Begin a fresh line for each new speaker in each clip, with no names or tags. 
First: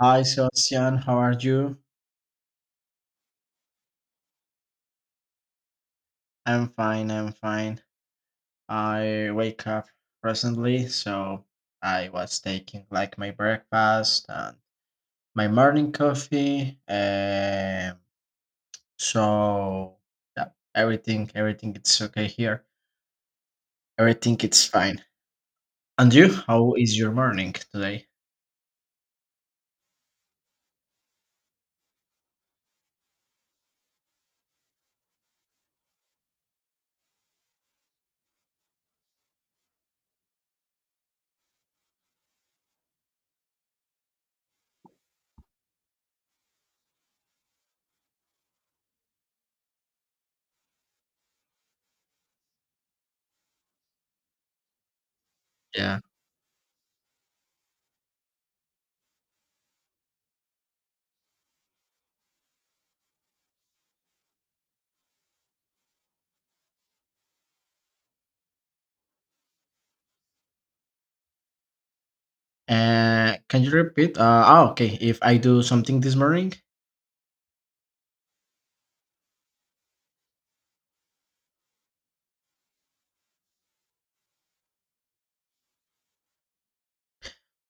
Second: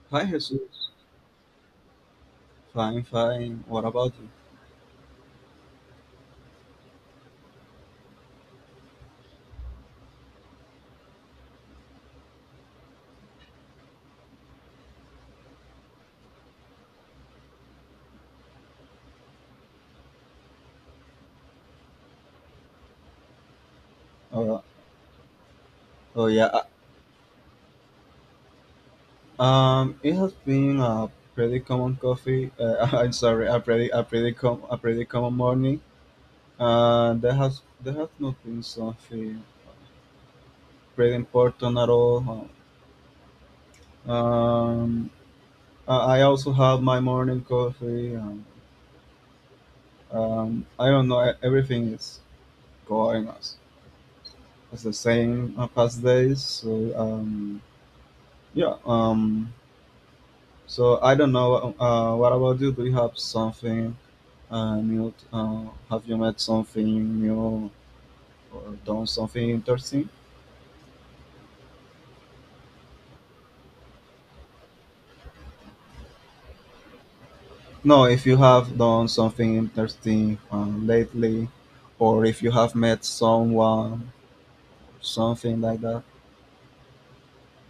Hi,
Hi, Jesus.
Sebastian. How are you?
Fine, fine. What about you?
I'm fine. I'm fine. I wake up recently, so I was taking like my breakfast and my morning coffee. So yeah, everything it's okay here. Everything
Uh,
it's fine. And
oh
you?
yeah. uh,
How is your morning today?
It has been a pretty common coffee. I'm sorry, a pretty common morning. There has not been something pretty important at all, huh? Um, I also have my morning coffee. And, I don't know. Everything is going as the same
Yeah.
past days. So um, yeah. Um, I don't know. What about you? Do you have something new? Have you met something new or done something interesting?
Can you repeat? Oh, okay. If I do something this morning?
No, if you have done something interesting lately, or if you have met someone, something like that.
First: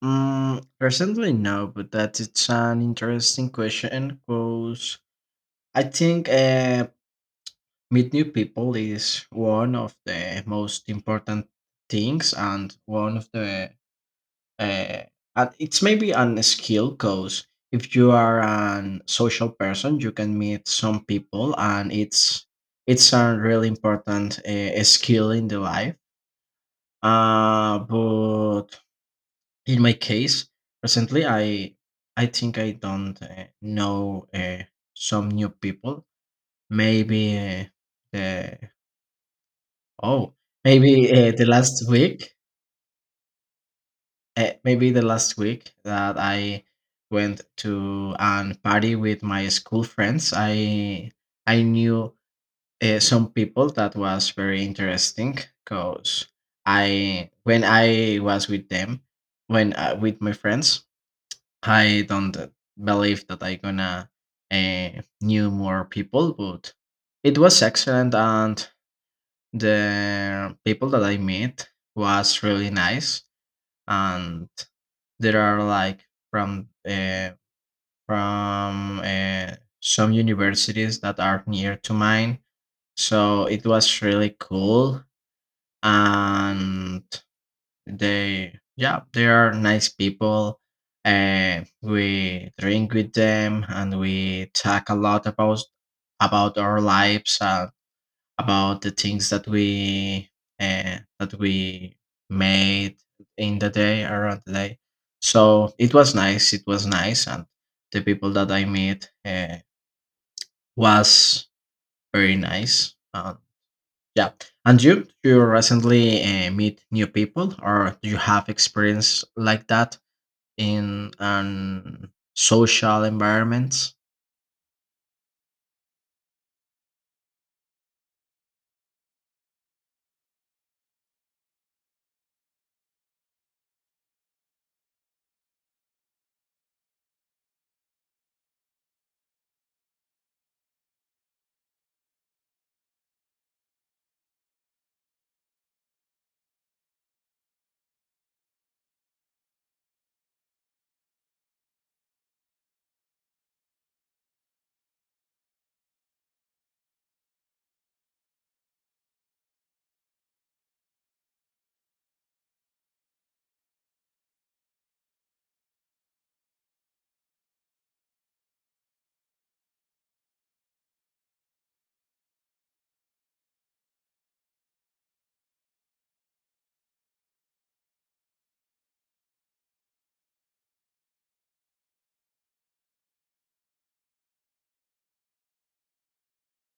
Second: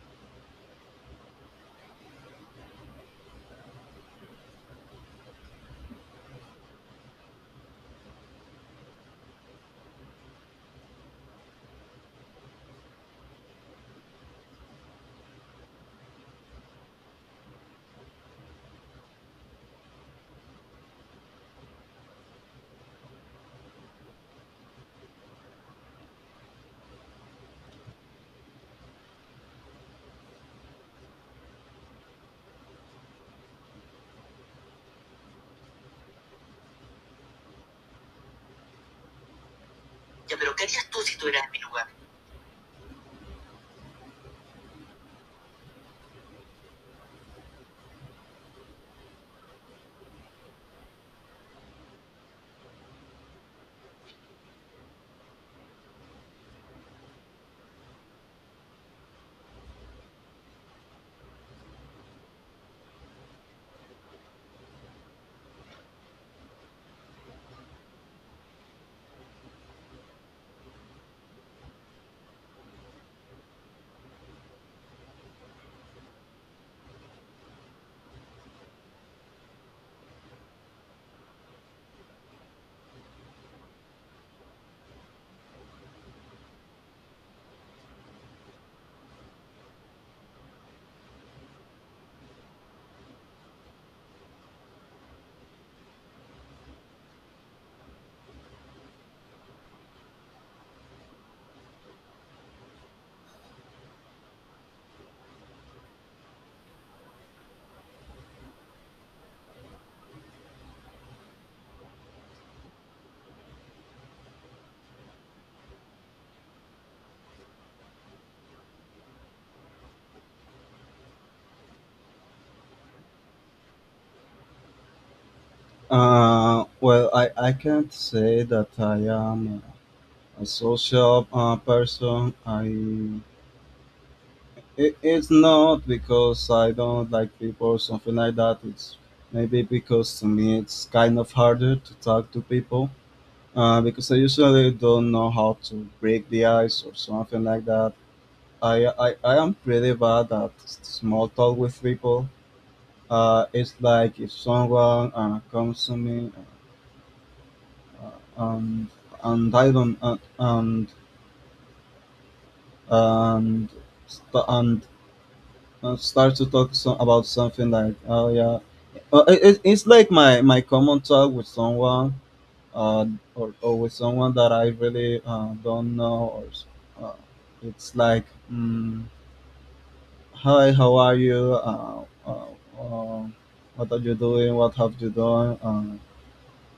Mm, personally, no, but that it's an interesting question because I think meet new people is one of the most important things and one of the uh, and it's maybe an skill because if you are an social person, you can meet some people and it's a really important skill in the life. But in my case, recently I think I don't know some new people. Maybe the oh maybe The last week, that I went to an party with my school friends. I knew some people that was very interesting because I when I was with them when with my friends I don't believe that I gonna uh, knew more people, but it was excellent, and the people that I met was really nice. And there are like from some universities that are near to mine, so it was really cool. And they, yeah, they are nice people and we drink with them and we talk a lot about our lives, about the things that we made in the day around the day. So it was nice, it was nice, and the people that I met was very nice. Yeah. And you, do you recently meet new people, or do you have experience like that in an social environments?
Well, I can't say that I am a social person. I It's not because I don't like people or something like that. It's maybe because to me it's kind of harder to talk to people because I usually don't know how to break the ice or something like that. I am pretty bad at small talk with people. It's like if someone comes to me, um, and I don't and st- and start to talk, so about something like, oh yeah, it's like my common talk with someone, uh or with someone that I really don't know uh, it's like, mm, hi, how are you, uh, what are you doing, what have you done,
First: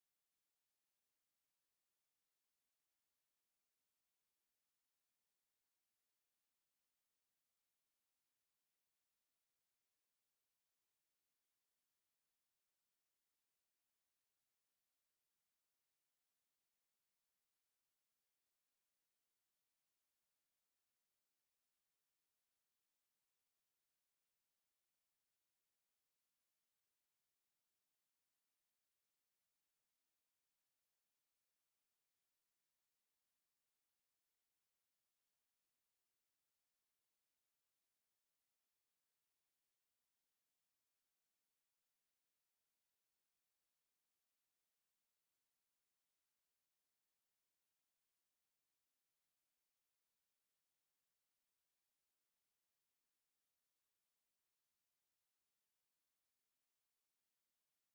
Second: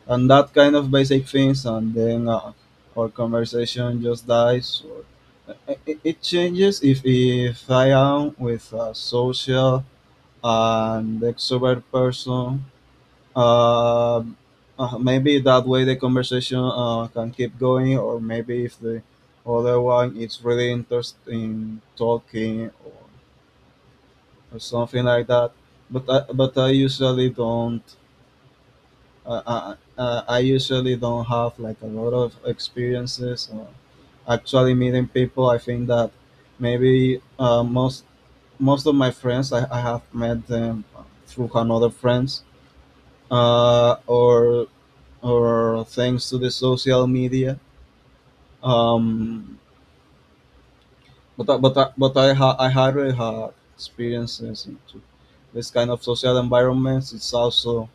and that kind of basic things, and then our conversation just dies. Or it changes if I am with a social and the extrovert person. Uh, Maybe that way the conversation can keep going, or maybe if the other one is really interested in talking, or something like that. But but I usually don't. I usually don't have like a lot of experiences. Actually meeting people, I think that maybe most of my friends I have met them through another friends, uh, or or thanks to the social media. Um, but I already had experiences into this kind of social environments. It's also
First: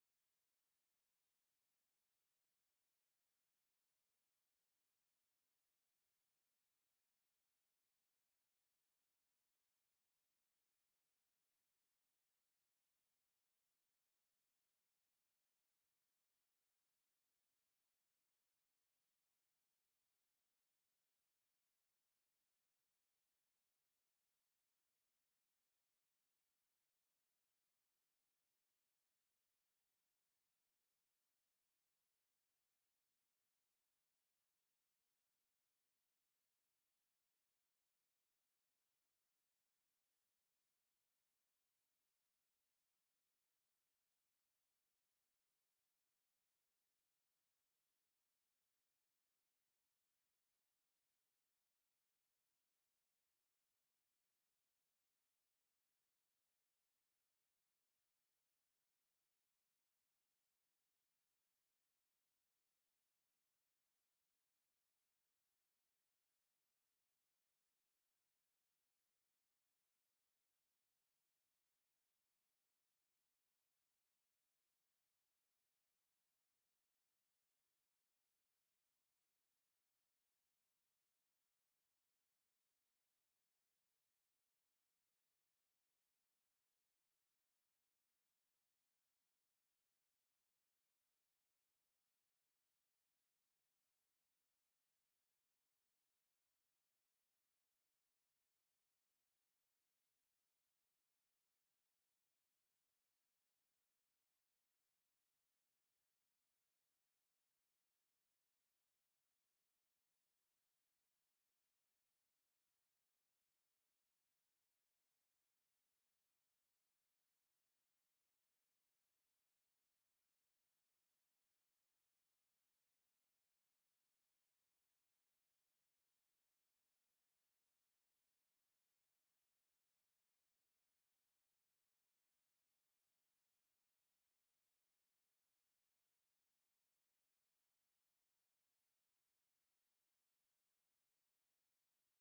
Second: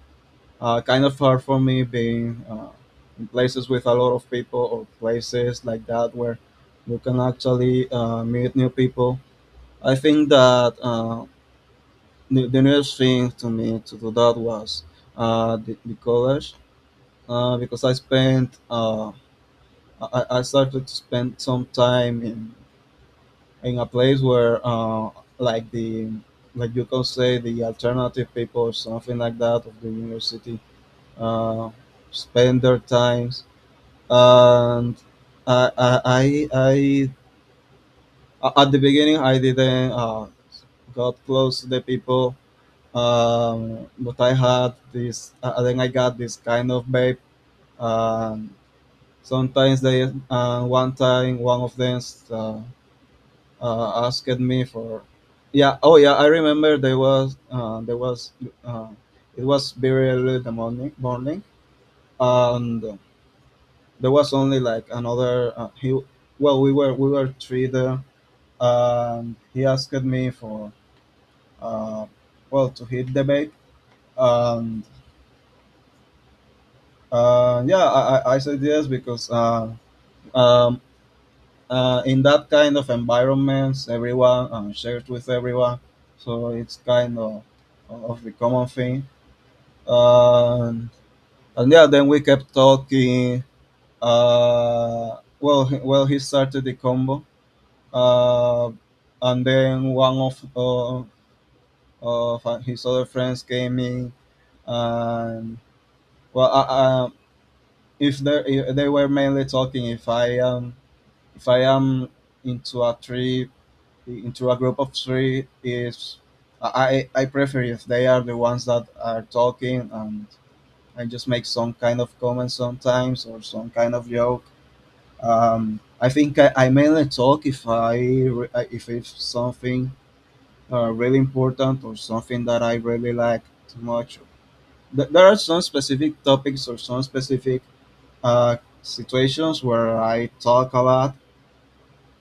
kind of hard for me being in places with a lot of people or places like that where you can actually meet new people. I think that the newest thing to me to do that was the college, because I started to spend some time in a place where, like the like you can say the alternative people or something like that of the university uh, spend their times. And I I, I I at the beginning I didn't got close to the people, but I had this, then I got this kind of babe. Um, sometimes they One time one of them uh, asked me for, yeah, oh yeah, I remember there was, uh, it was very early in the morning, and there was only like another, he, well we were three there, and he asked me for, uh, well, to hit the bait. And yeah, I said yes because, uh, in that kind of environments, everyone shares with everyone, so it's kind of the common thing. Um, and yeah, then we kept talking. Well, well, he started the combo, uh, and then one of his other friends came in. And well, if they were mainly talking, if I am into a tree into a group of three, is, I prefer if they are the ones that are talking, and I just make some kind of comment sometimes, or some kind of joke. I think I mainly talk if I if it's something really important, or something that I really like too much. There are some specific topics or some specific situations where I talk a lot.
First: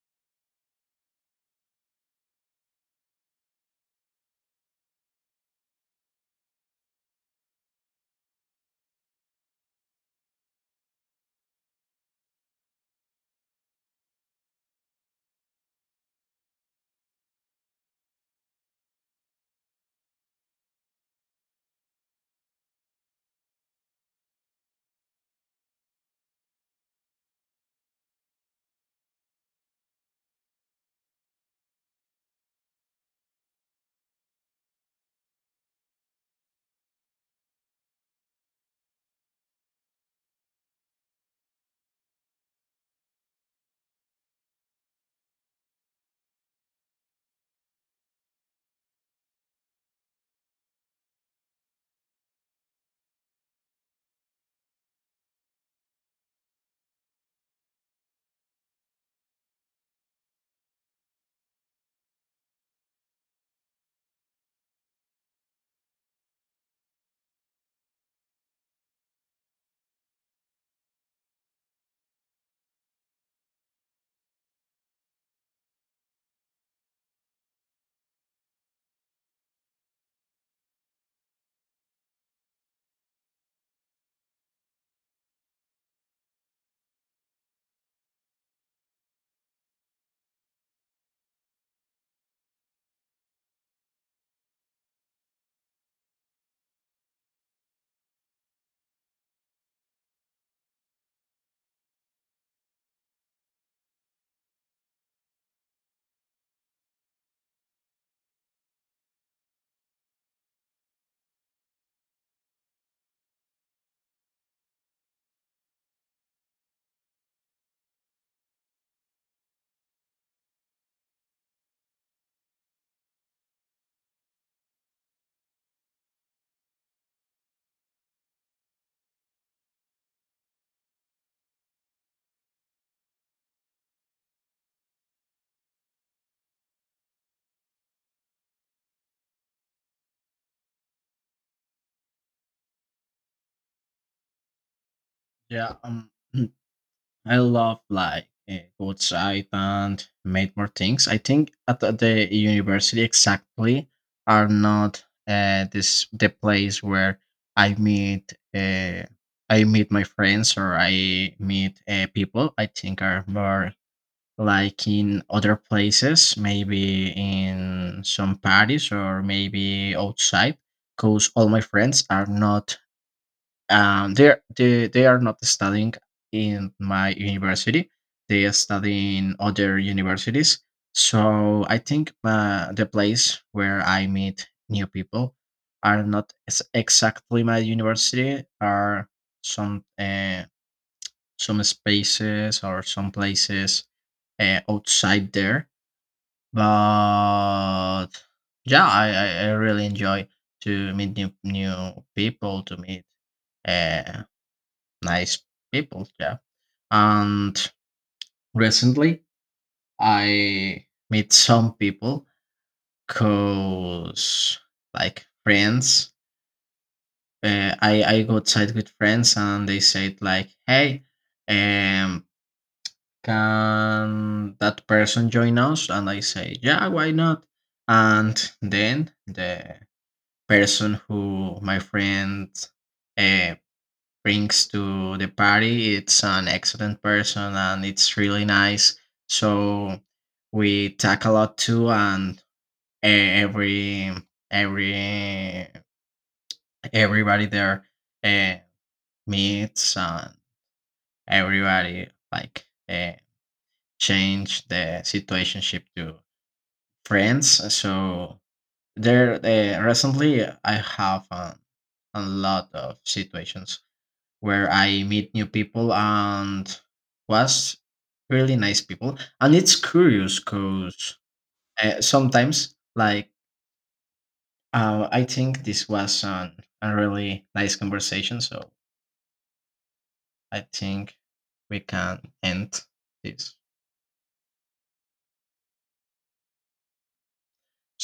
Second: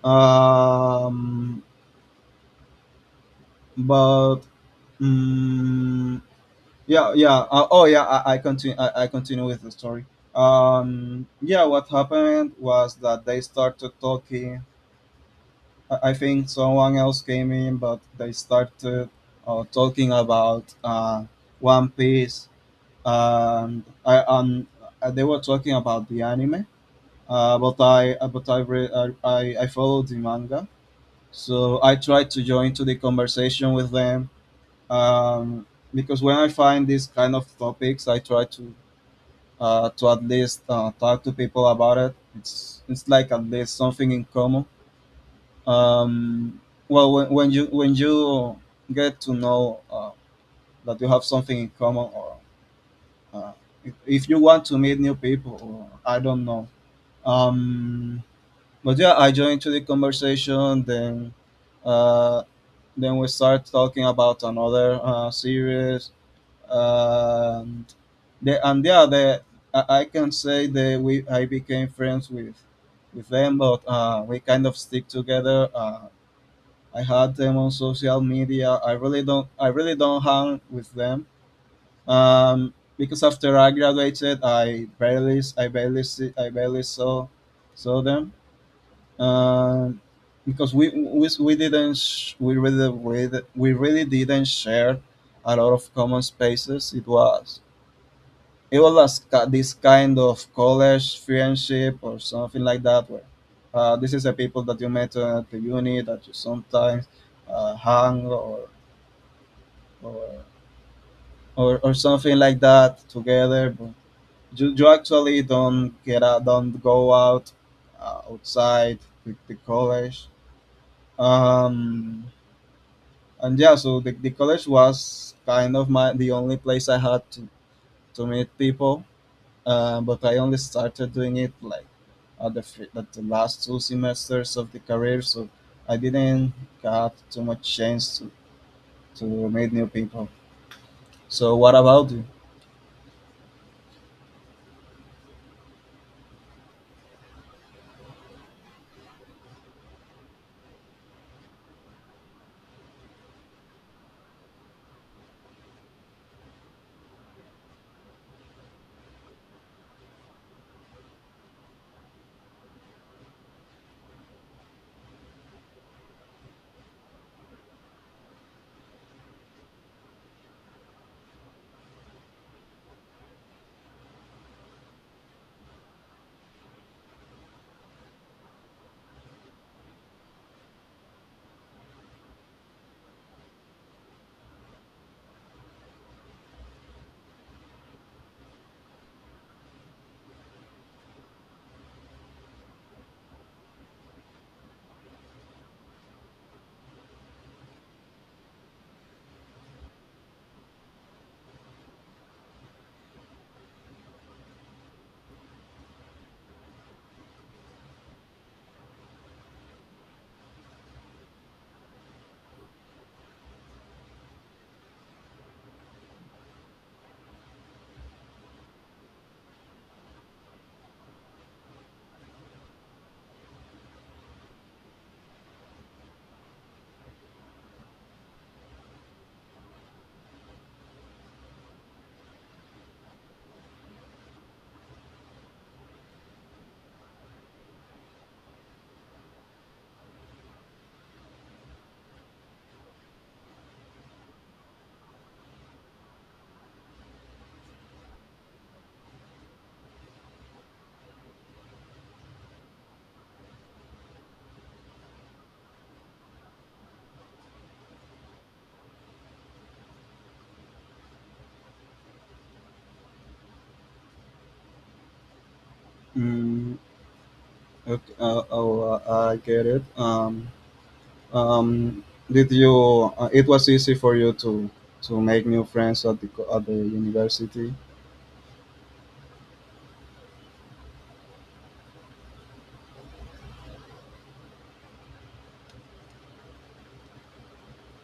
Um, but. Mm yeah yeah oh yeah I continue, I continue with the story. Yeah, what happened was that they started talking. I think someone else came in, but they started talking about One Piece. And I they were talking about the anime, but I re- I followed the manga, so I tried to join to the conversation with them. um because when I find these kind of topics, I try to at least talk to people about it. It's like at least something in common. Um, well, when you get to know that you have something in common, or, uh, if you want to meet new people, or I don't know. Um, but yeah, I joined to the conversation. Uh, then we start talking about another series. Um, the and yeah the I can say that we I became friends with them, but we kind of stick together. I had them on social media. I really don't hang with them, because after I graduated I barely saw them, um, because we didn't we really didn't share a lot of common spaces. It was, it was like, this kind of college friendship or something like that, where this is the people that you met at the uni, that you sometimes hang, or or something like that together, but you actually don't get out, don't go out outside the college. um and yeah, so the college was kind of my the only place I had to meet people. But I only started doing it like at at the last two semesters of the career, so I didn't got too much chance to meet new people. So what about you?
Yeah. I love like go outside and make more things. I think at the university exactly are not this the place where I meet uh, I meet my friends or I meet people. I think are more like in other places, maybe in some parties or maybe outside, because all my friends are not they're they are not studying in my university. They are studying other universities. So I think the place where I meet new people are not ex- exactly my university, are some uh, some spaces or some places outside there. But yeah, I really enjoy to meet new people, to meet uh, nice people. Yeah, and recently I meet some people cause like friends. I go outside with friends and they said like, hey, um, can that person join us? And I say, yeah, why not? And then the person who my friend uh, brings to the party, it's an excellent person and it's really nice. So we talk a lot too, and e- every every everybody there uh, meets and everybody like change the situationship to friends. So there, recently I have a lot of situations where I meet new people and
Mm,
was
okay,
really nice people.
I
And
get
it's
it.
curious because
Um, did
sometimes
you?
like
It was easy for you to
I
make new
think this
friends at
was
the at the
a really
university.
nice conversation. So I think we can end this.